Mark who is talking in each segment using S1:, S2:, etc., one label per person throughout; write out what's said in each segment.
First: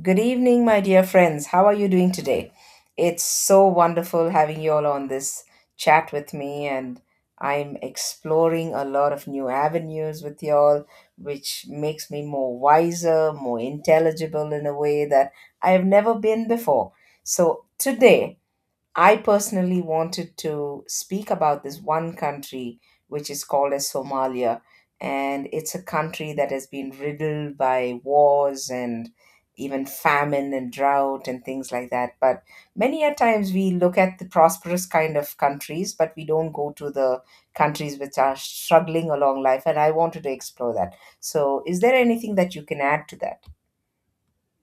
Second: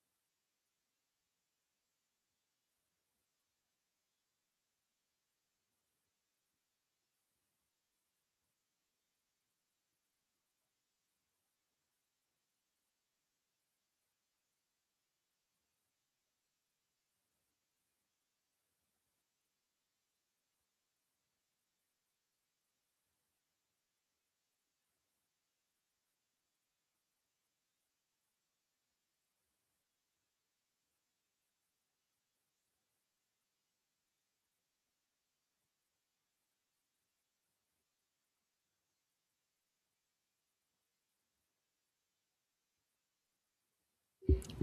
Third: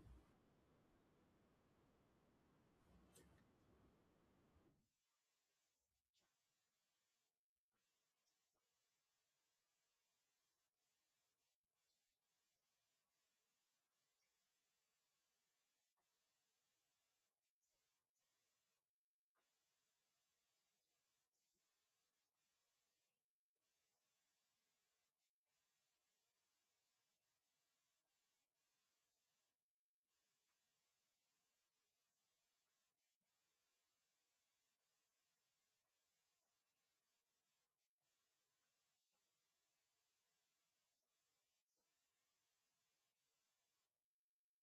S1: Good evening, my dear friends. How are you doing today? It's so wonderful having you all on this chat with me, and I'm exploring a lot of new avenues with you all, which makes me more wiser, more intelligible in a way that I have never been before. So, today I personally wanted to speak about this one country which is called as Somalia, and it's a country that has been riddled by wars and even famine and drought and things like that. But many a times we look at the prosperous kind of countries, but we don't go to the countries which are struggling along life, and I wanted to explore that. So, is there anything that you can add to that?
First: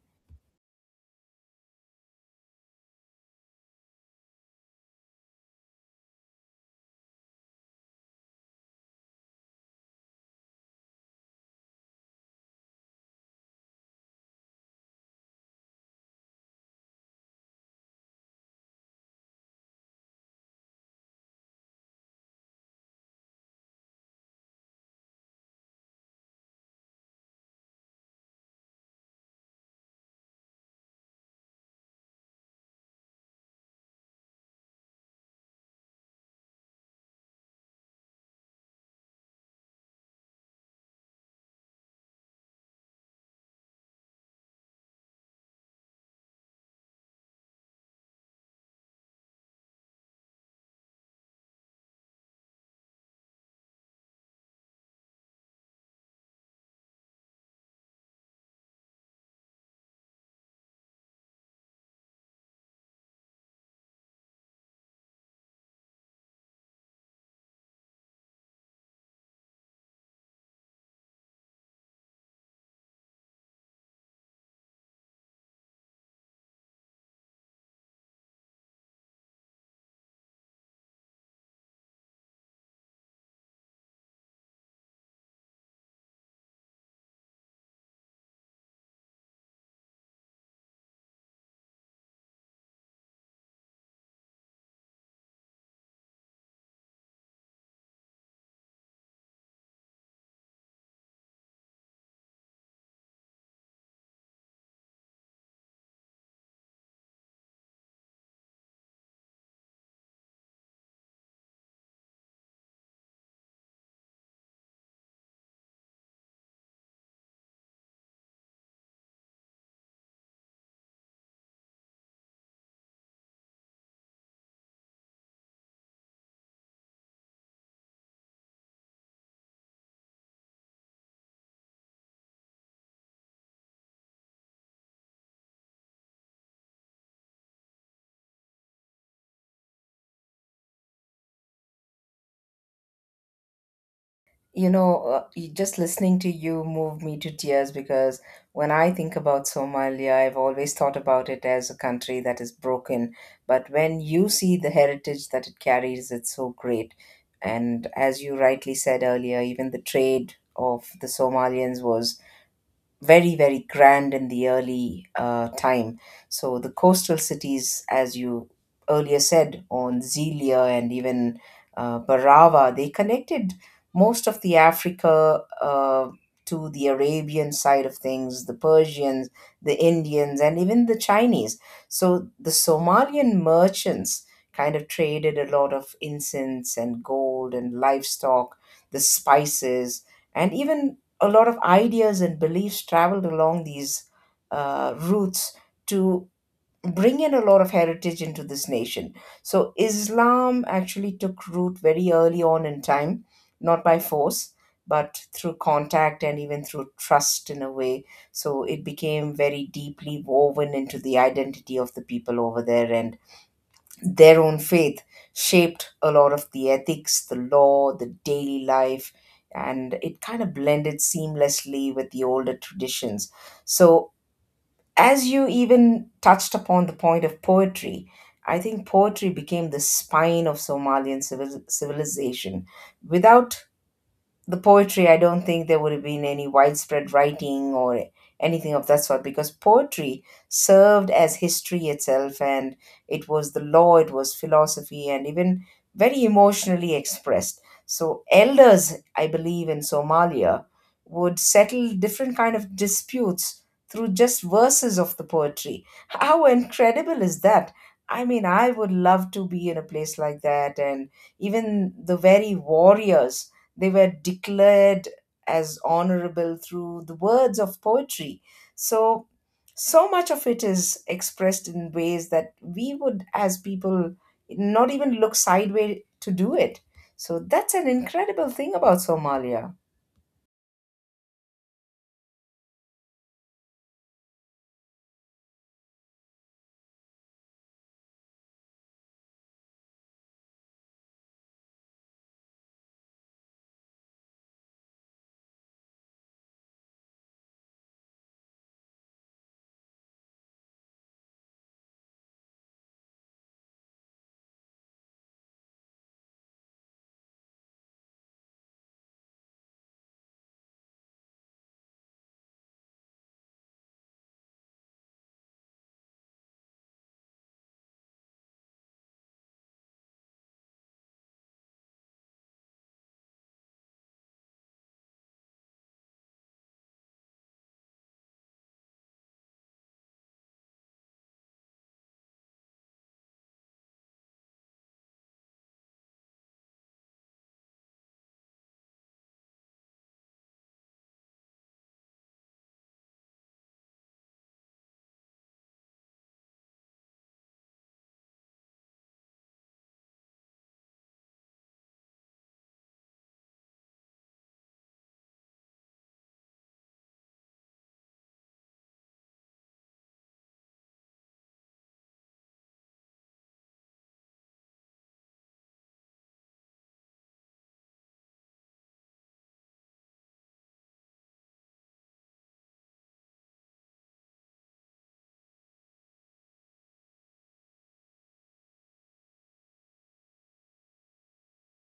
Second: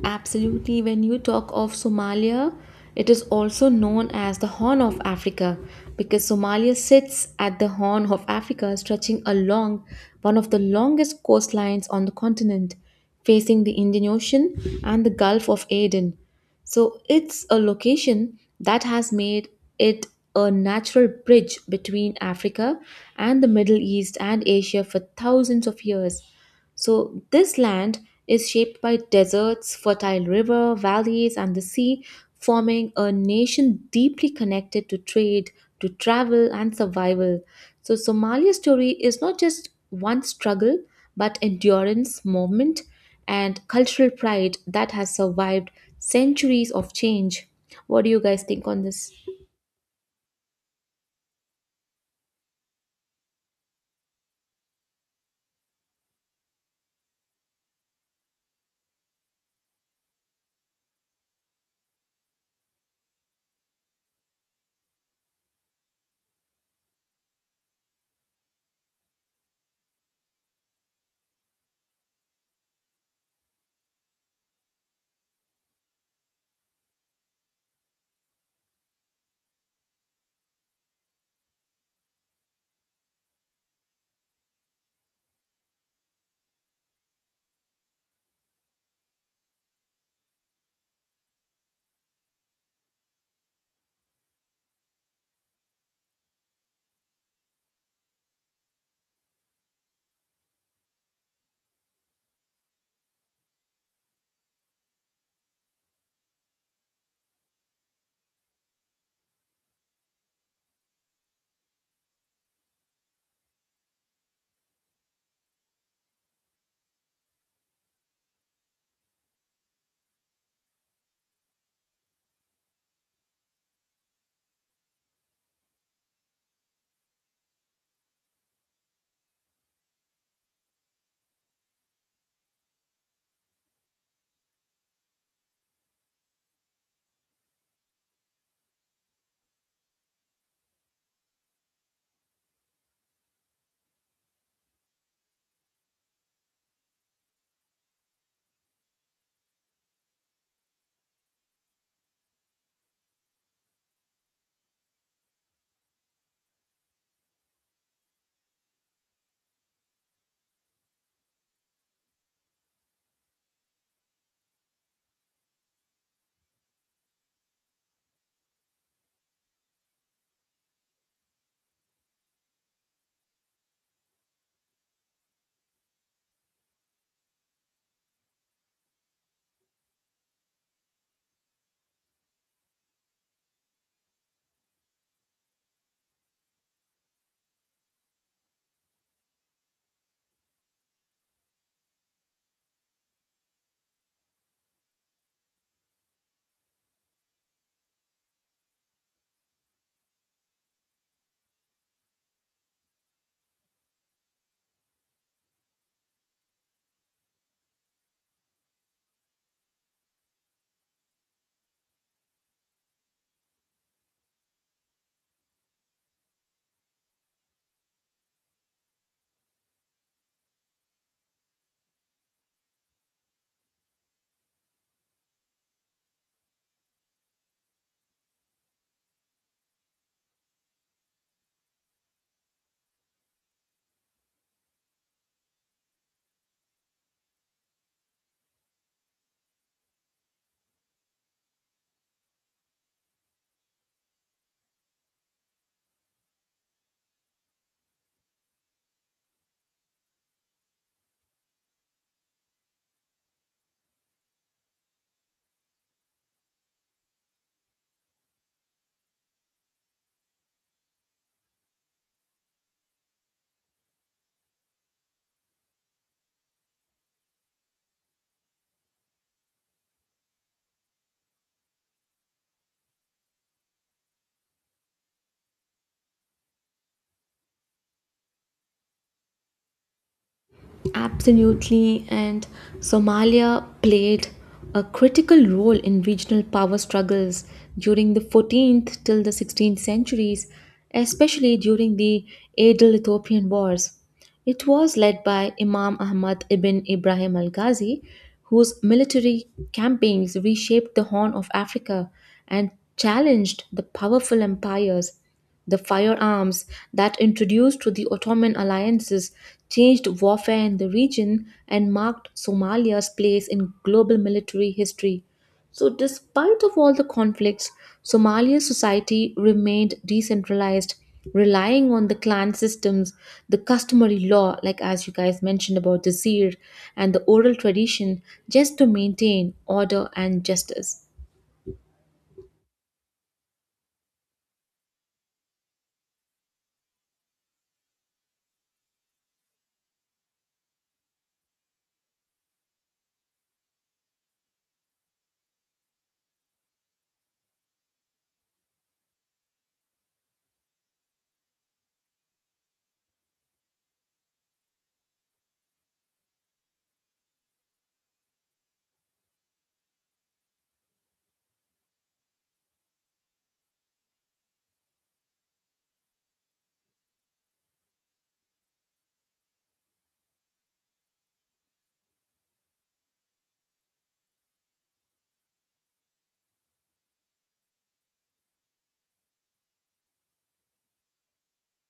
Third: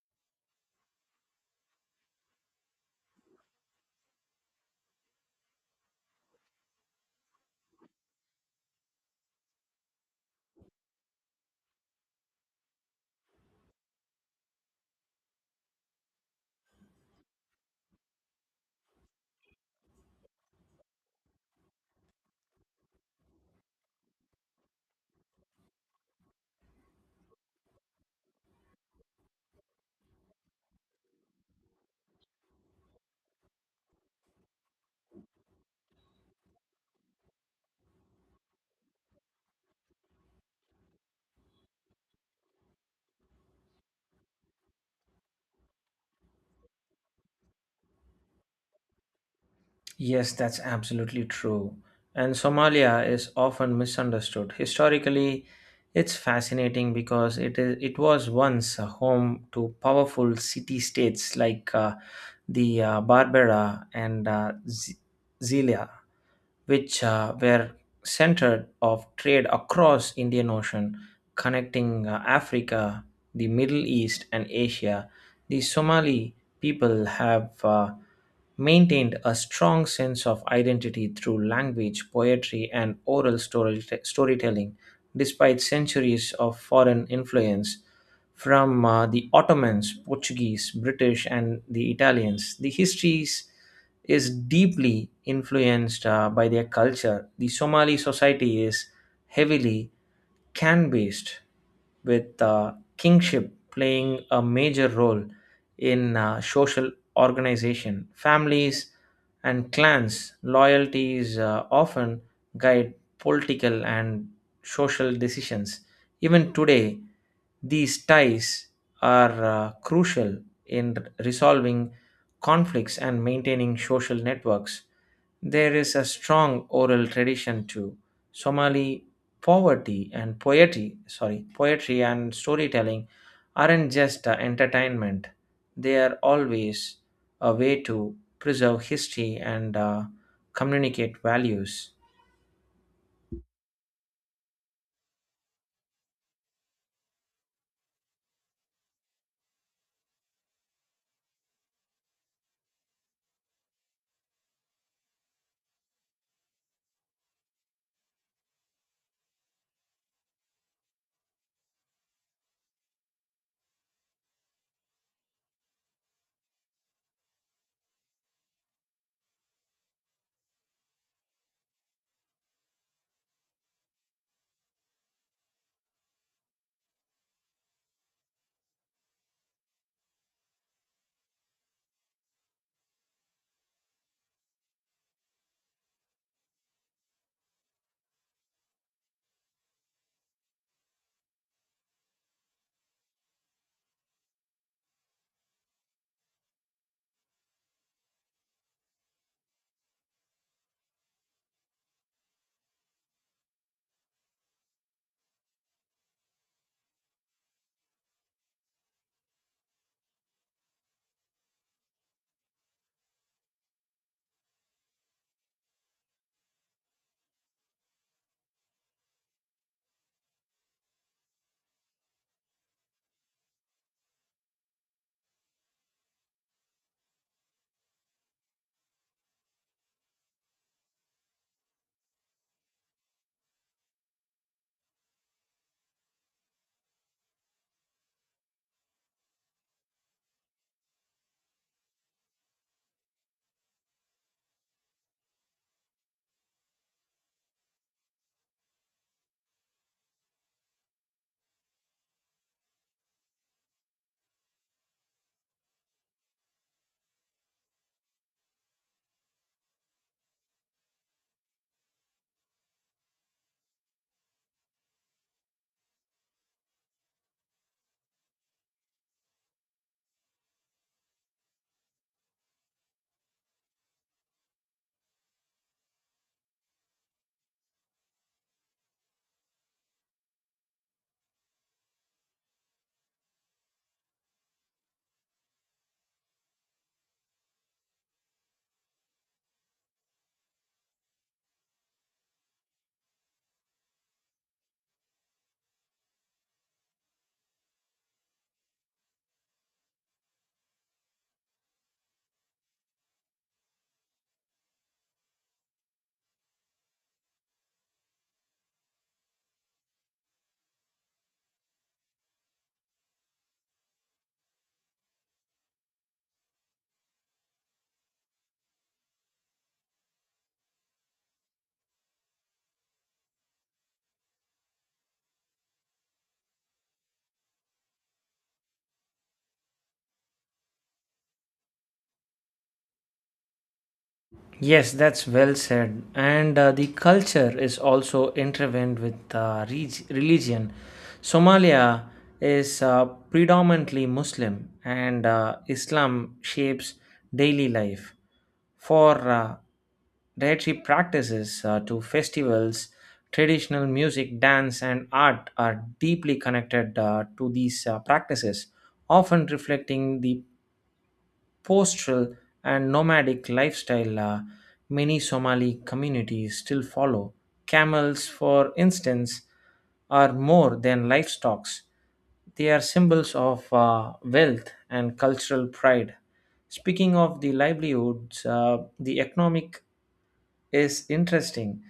S2: Absolutely, when you talk of Somalia, it is also known as the Horn of Africa because Somalia sits at the Horn of Africa, stretching along one of the longest coastlines on the continent, facing the Indian Ocean and the Gulf of Aden. So, it's a location that has made it a natural bridge between Africa and the Middle East and Asia for thousands of years. So, this land is shaped by deserts, fertile river valleys, and the sea, forming a nation deeply connected to trade, to travel, and survival. So, Somalia's story is not just one struggle, but endurance, movement, and cultural pride that has survived centuries of change. What do you guys think on this?
S3: Yes, that's absolutely true. And Somalia is often misunderstood. Historically, it's fascinating because it was once a home to powerful city-states like the Barbera and Zelia, which were centered of trade across Indian Ocean, connecting Africa, the Middle East, and Asia. The Somali people have maintained a strong sense of identity through language, poetry, and oral storytelling, despite centuries of foreign influence from the Ottomans, Portuguese, British, and the Italians. The histories is deeply influenced by their culture. The Somali society is heavily can Beast, with kingship playing a major role in social organization. Families and clans' loyalties often guide political and social decisions. Even today, these ties are crucial in resolving conflicts and maintaining social networks. There is a strong oral tradition too. Somali poverty and poetry, sorry, poetry and storytelling aren't just entertainment. They are always a way to preserve history and communicate values.
S1: Just listening to you moved me to tears because when I think about Somalia, I've always thought about it as a country that is broken. But when you see the heritage that it carries, it's so great. And as you rightly said earlier, even the trade of the Somalians was very very grand in the early time. So the coastal cities, as you earlier said, on zelia and even barava, they connected most of the africa to the arabian side of things, the persians, the indians, and even the chinese. So the somalian merchants kind of traded a lot of incense and gold and livestock, the spices, and even a lot of ideas and beliefs traveled along these routes to bring in a lot of heritage into this nation. So Islam actually took root very early on in time, not by force, but through contact and even through trust in a way. So it became very deeply woven into the identity of the people over there, and their own faith shaped a lot of the ethics, the law, the daily life, and it kind of blended seamlessly with the older traditions. So, as you even touched upon the point of poetry, I think poetry became the spine of Somalian civilization. Without the poetry, I don't think there would have been any widespread writing or anything of that sort, because poetry served as history itself, and it was the law, it was philosophy, and even very emotionally expressed. So elders, I believe, in Somalia would settle different kind of disputes through just verses of the poetry. How incredible is that? I mean, I would love to be in a place like that. And even the very warriors, they were declared as honorable through the words of poetry. So, so much of it is expressed in ways that we would, as people, not even look sideways to do it. So, that's an incredible thing about Somalia.
S2: Absolutely, and Somalia played a critical role in regional power struggles during the 14th till the 16th centuries, especially during the Adal Ethiopian Wars. It was led by Imam Ahmad ibn Ibrahim al Ghazi, whose military campaigns reshaped the Horn of Africa and challenged the powerful empires. The firearms that introduced to the Ottoman alliances changed warfare in the region and marked Somalia's place in global military history. So despite of all the conflicts, Somalia's society remained decentralized, relying on the clan systems, the customary law, like as you guys mentioned about the seer, and the oral tradition just to maintain order and justice.
S3: Yes, that's well said. And the culture is also intertwined with religion. Somalia is predominantly Muslim, and Islam shapes daily life. For dietary practices to festivals, traditional music, dance, and art are deeply connected to these practices, often reflecting the pastoral and nomadic lifestyle many Somali communities still follow. Camels, for instance, are more than livestock, they are symbols of wealth and cultural pride. Speaking of the livelihoods, the economic is interesting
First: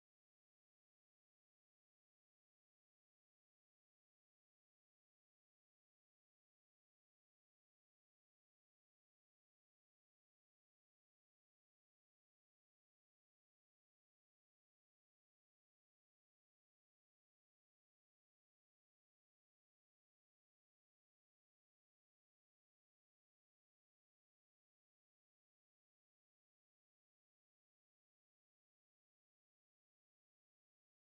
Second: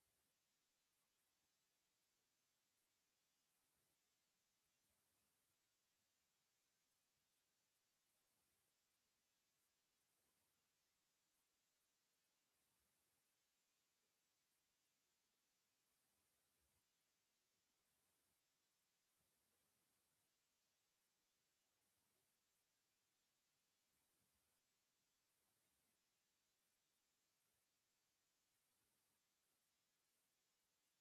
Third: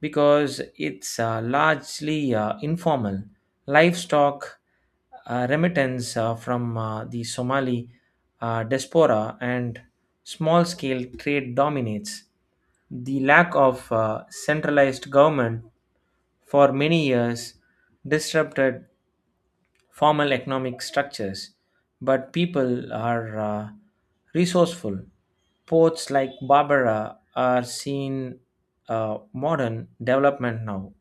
S3: because it's largely informal. Livestock remittance from the Somali diaspora and small scale trade dominates. The lack of centralized government for many years disrupted formal economic structures, but people are resourceful. Ports like Barbara are seen modern development now,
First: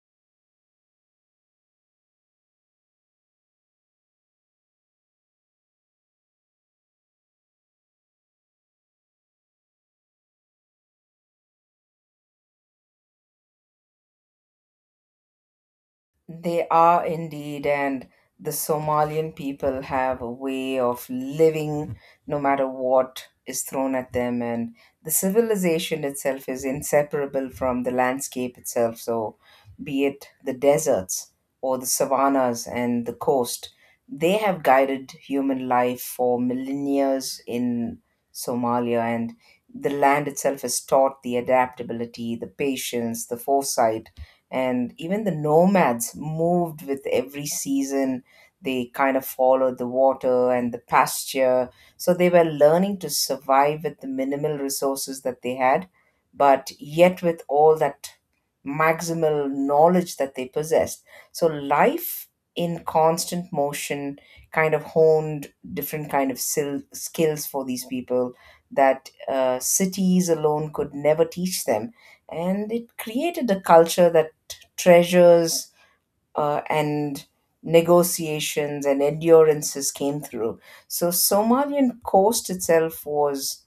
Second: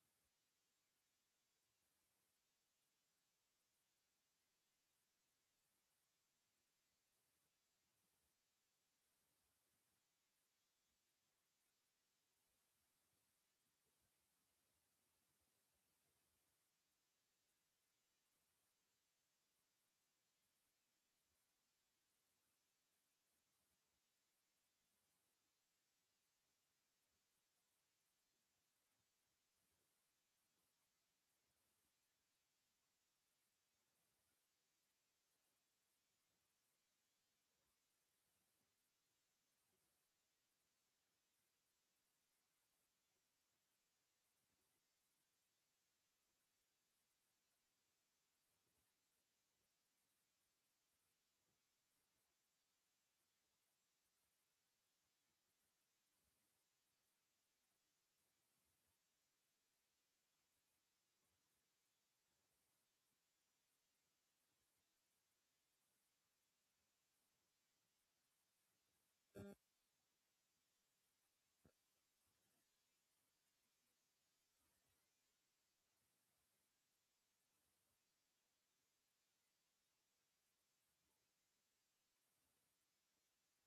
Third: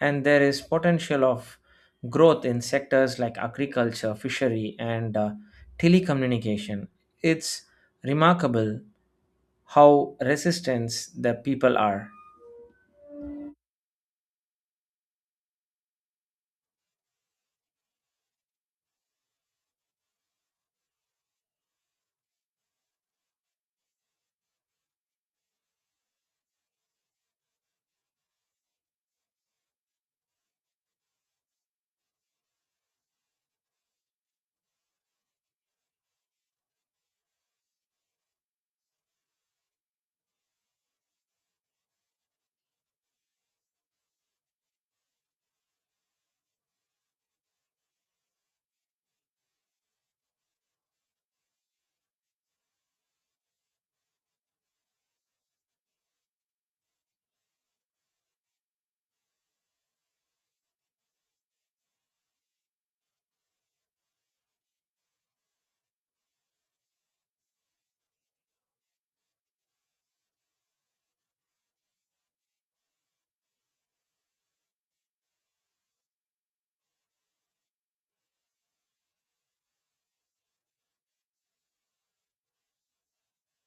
S3: and there is potential of growth in sectors like agriculture, fishery, and telecommunication. It's remarkable how resistant the people are.
S1: They are indeed, and the Somalian people have a way of living no matter what is thrown at them, and the civilization itself is inseparable from the landscape itself. So, be it the deserts or the savannas and the coast, they have guided human life for millennia in Somalia, and the land itself has taught the adaptability, the patience, the foresight, and even the nomads moved with every season. They kind of followed the water and the pasture, so they were learning to survive with the minimal resources that they had, but yet with all that maximal knowledge that they possessed. So life in constant motion kind of honed different kind of skills for these people that cities alone could never teach them, and it created a culture that treasures and negotiations and endurances came through. So Somalian coast itself was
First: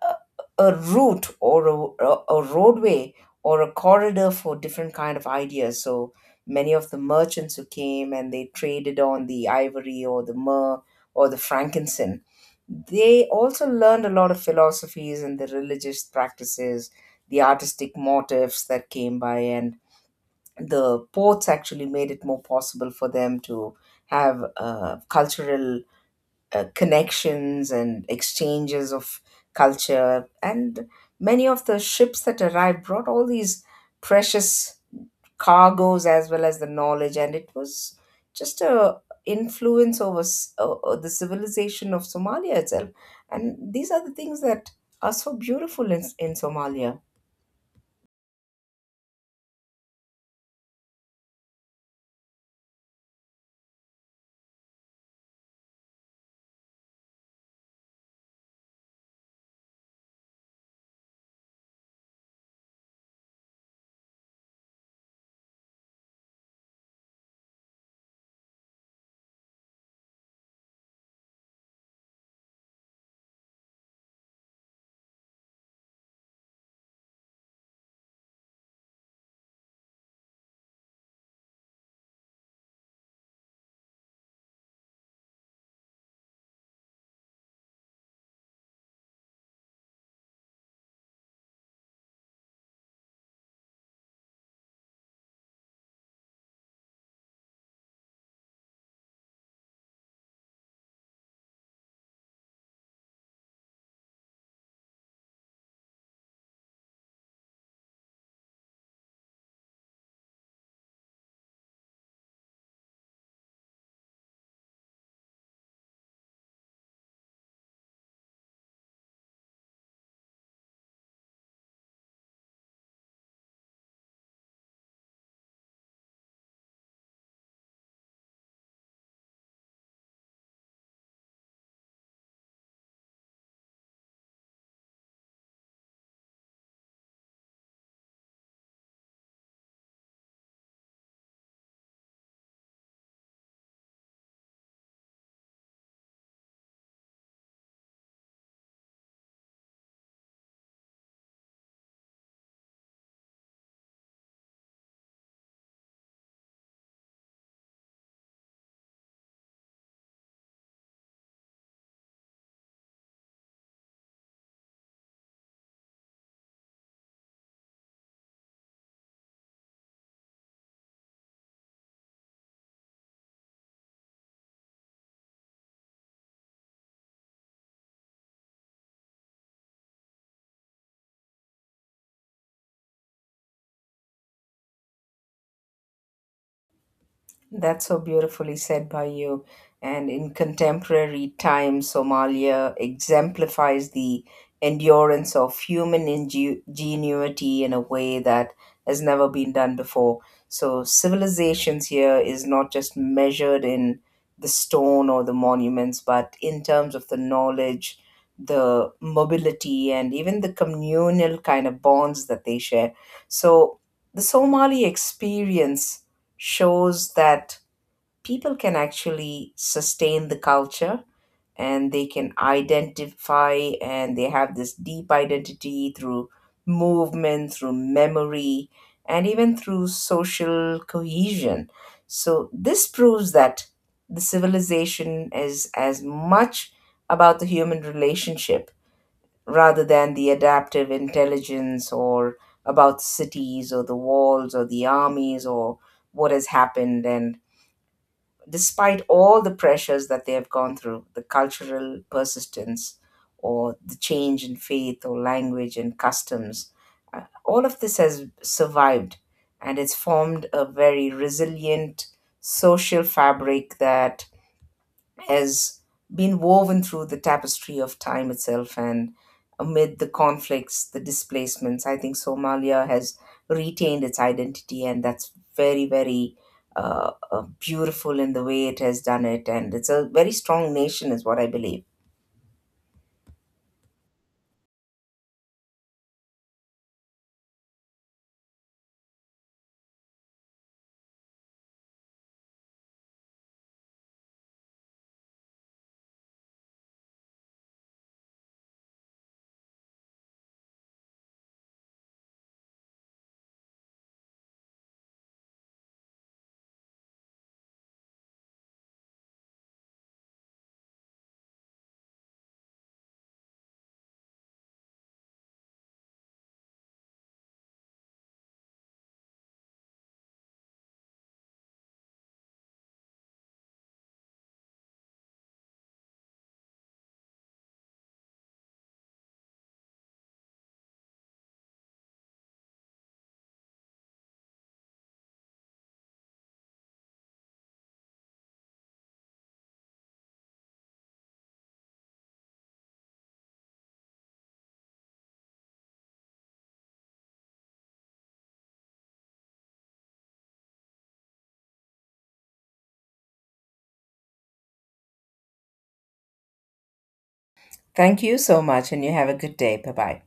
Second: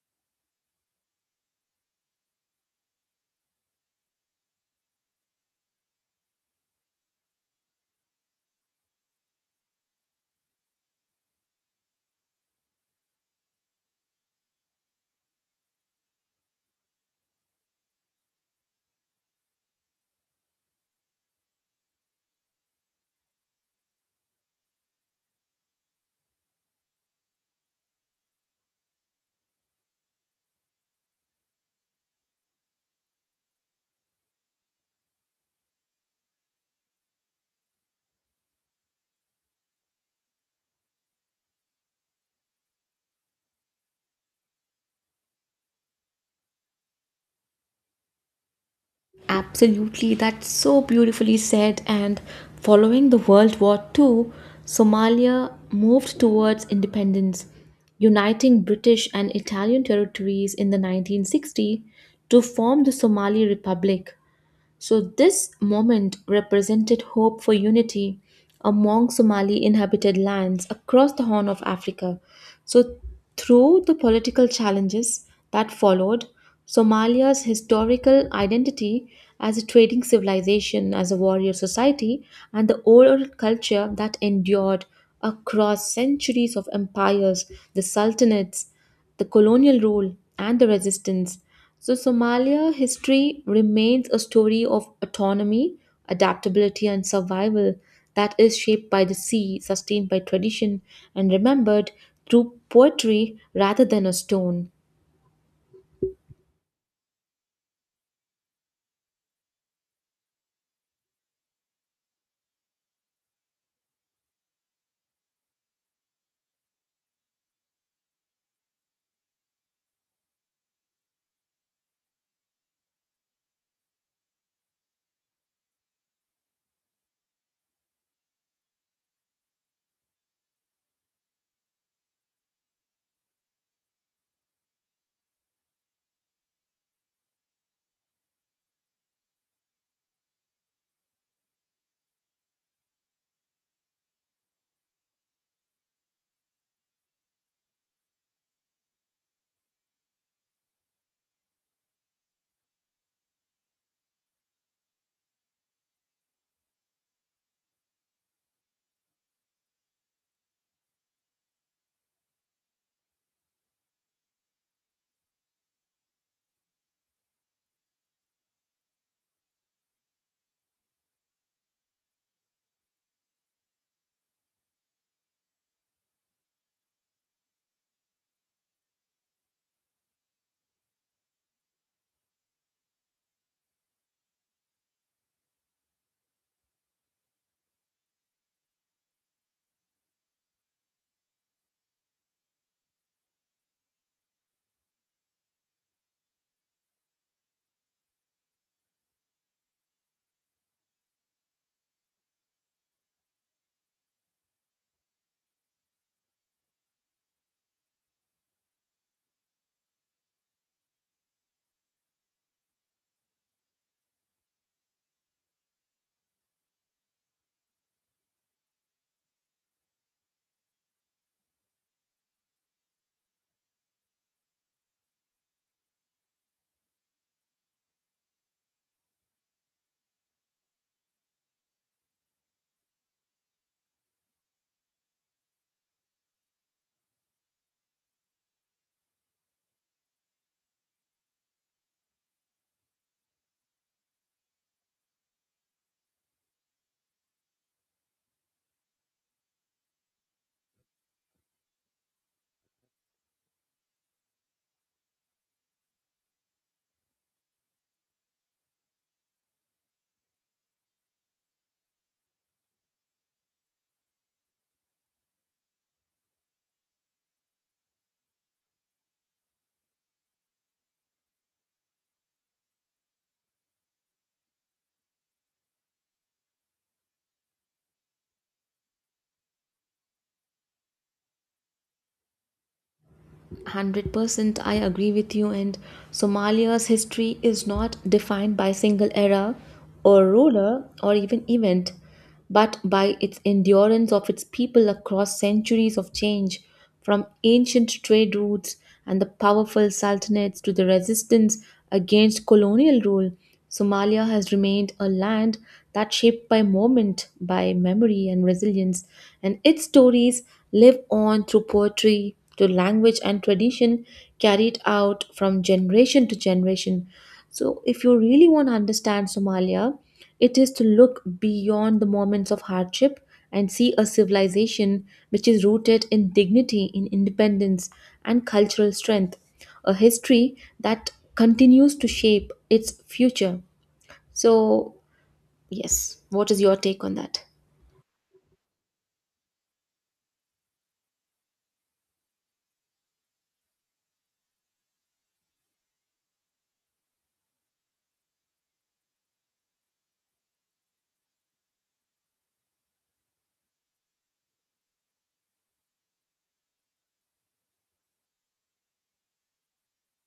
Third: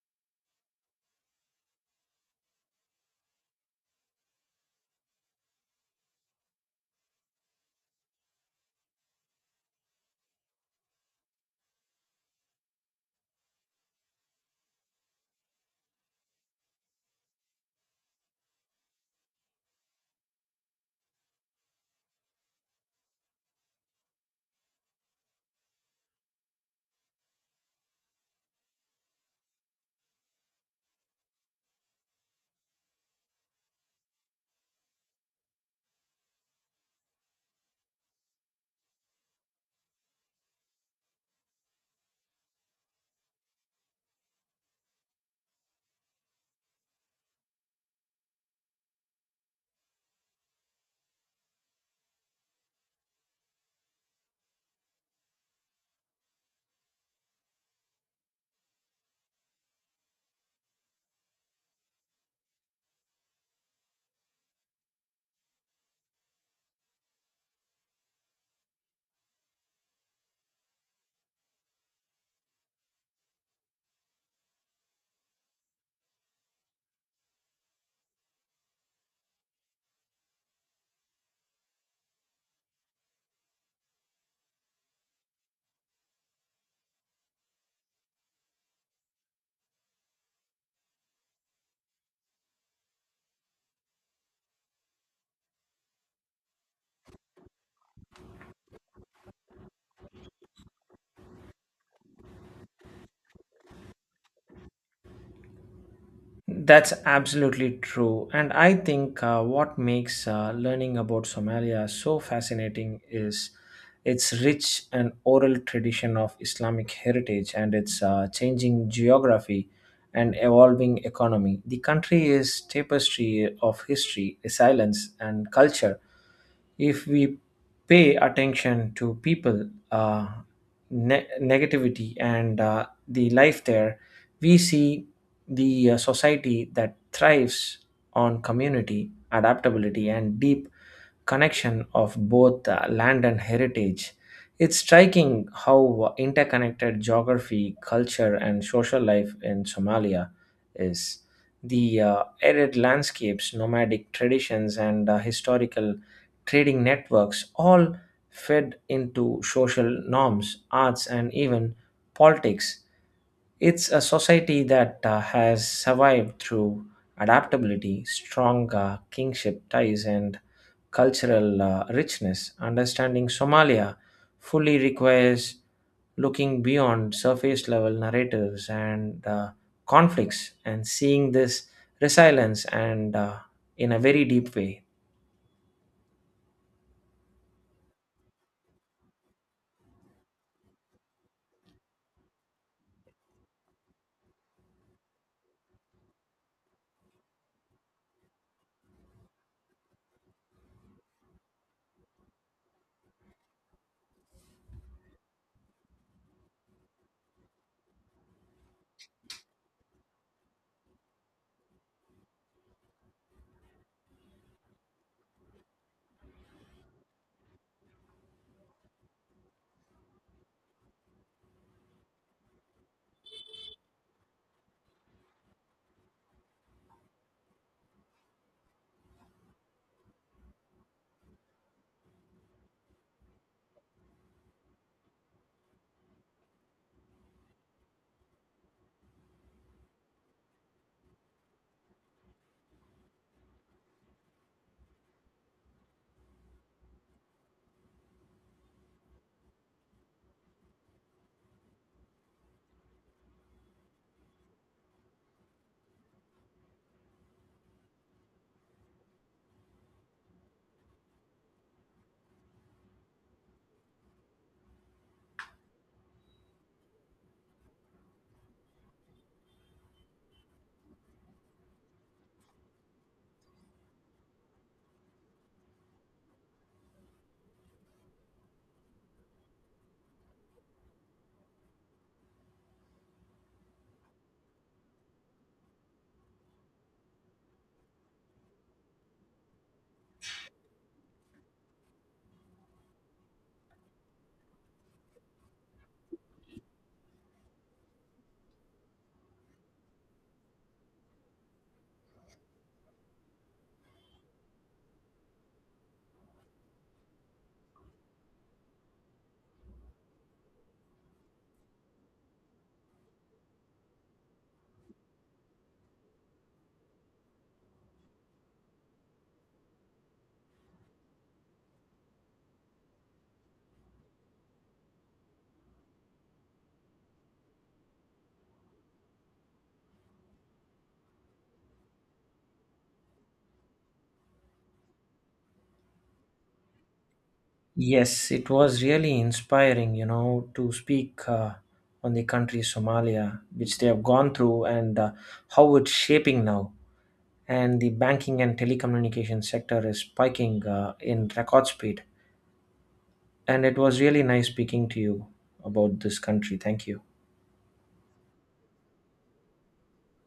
S1: a, a route, or a roadway or a corridor for different kind of ideas. So many of the merchants who came and they traded on the ivory or the myrrh or the frankincense. They also learned a lot of philosophies and the religious practices, the artistic motifs that came by, and the ports actually made it more possible for them to have cultural connections and exchanges of culture. And many of the ships that arrived brought all these precious cargoes as well as the knowledge, and it was just a influence over the civilization of Somalia itself. And these are the things that are so beautiful in Somalia.
S2: Absolutely, that's so beautifully said. And following the World War Two, Somalia moved towards independence, uniting British and Italian territories in the 1960s to form the Somali Republic. So, this moment represented hope for unity among Somali inhabited lands across the Horn of Africa. So, through the political challenges that followed, Somalia's historical identity as a trading civilization, as a warrior society, and the oral culture that endured across centuries of empires, the sultanates, the colonial rule, and the resistance. So, Somalia history remains a story of autonomy, adaptability, and survival that is shaped by the sea, sustained by tradition, and remembered through poetry rather than a stone.
S3: That's absolutely true. And I think what makes learning about Somalia so fascinating is its rich and oral tradition of Islamic heritage and its changing geography and evolving economy. The country is tapestry of history, resilience, and culture if we pay attention to people, negativity, and the life there, we see the society that thrives on community, adaptability, and deep connection of both land and heritage. It's striking how interconnected geography, culture, and social life in Somalia is. The arid landscapes, nomadic traditions, and historical trading networks all fed into social norms, arts, and even politics. It's a society that has survived through adaptability, strong kingship ties, and cultural richness. Understanding Somalia fully requires looking beyond surface level narratives and conflicts and seeing this resilience and in a very deep way.
S1: That's so beautifully said by you. And in contemporary times, Somalia exemplifies the endurance of human ingenuity in a way that has never been done before. So, civilizations here is not just measured in the stone or the monuments, but in terms of the knowledge, the mobility, and even the communal kind of bonds that they share. So, the Somali experience shows that people can actually sustain the culture, and they can identify, and they have this deep identity through movement, through memory, and even through social cohesion. So, this proves that the civilization is as much about the human relationship rather than the adaptive intelligence, or about cities or the walls or the armies or what has happened. And despite all the pressures that they have gone through, the cultural persistence or the change in faith or language and customs, all of this has survived, and it's formed a very resilient social fabric that has been woven through the tapestry of time itself. And amid the conflicts, the displacements, I think Somalia has retained its identity, and that's very, very beautiful in the way it has done it. And it's a very strong nation, is what I believe.
S2: 100% I agree with you, and Somalia's history is not defined by single era or ruler or even event, but by its endurance of its people across centuries of change, from ancient trade routes and the powerful sultanates to the resistance against colonial rule. Somalia has remained a land that shaped by moment, by memory and resilience, and its stories live on through poetry, to language and tradition carried out from generation to generation. So, if you really want to understand Somalia, it is to look beyond the moments of hardship and see a civilization which is rooted in dignity, in independence, and cultural strength, a history that continues to shape its future. So, yes, what is your take on that?
S3: Yes, it was really inspiring, you know, to speak on the country Somalia, which they have gone through and how it's shaping now. And the banking and telecommunication sector is spiking in record speed. And it was really nice speaking to you about this country. Thank you.
S1: Thank you so much, and you have a good day. Bye bye.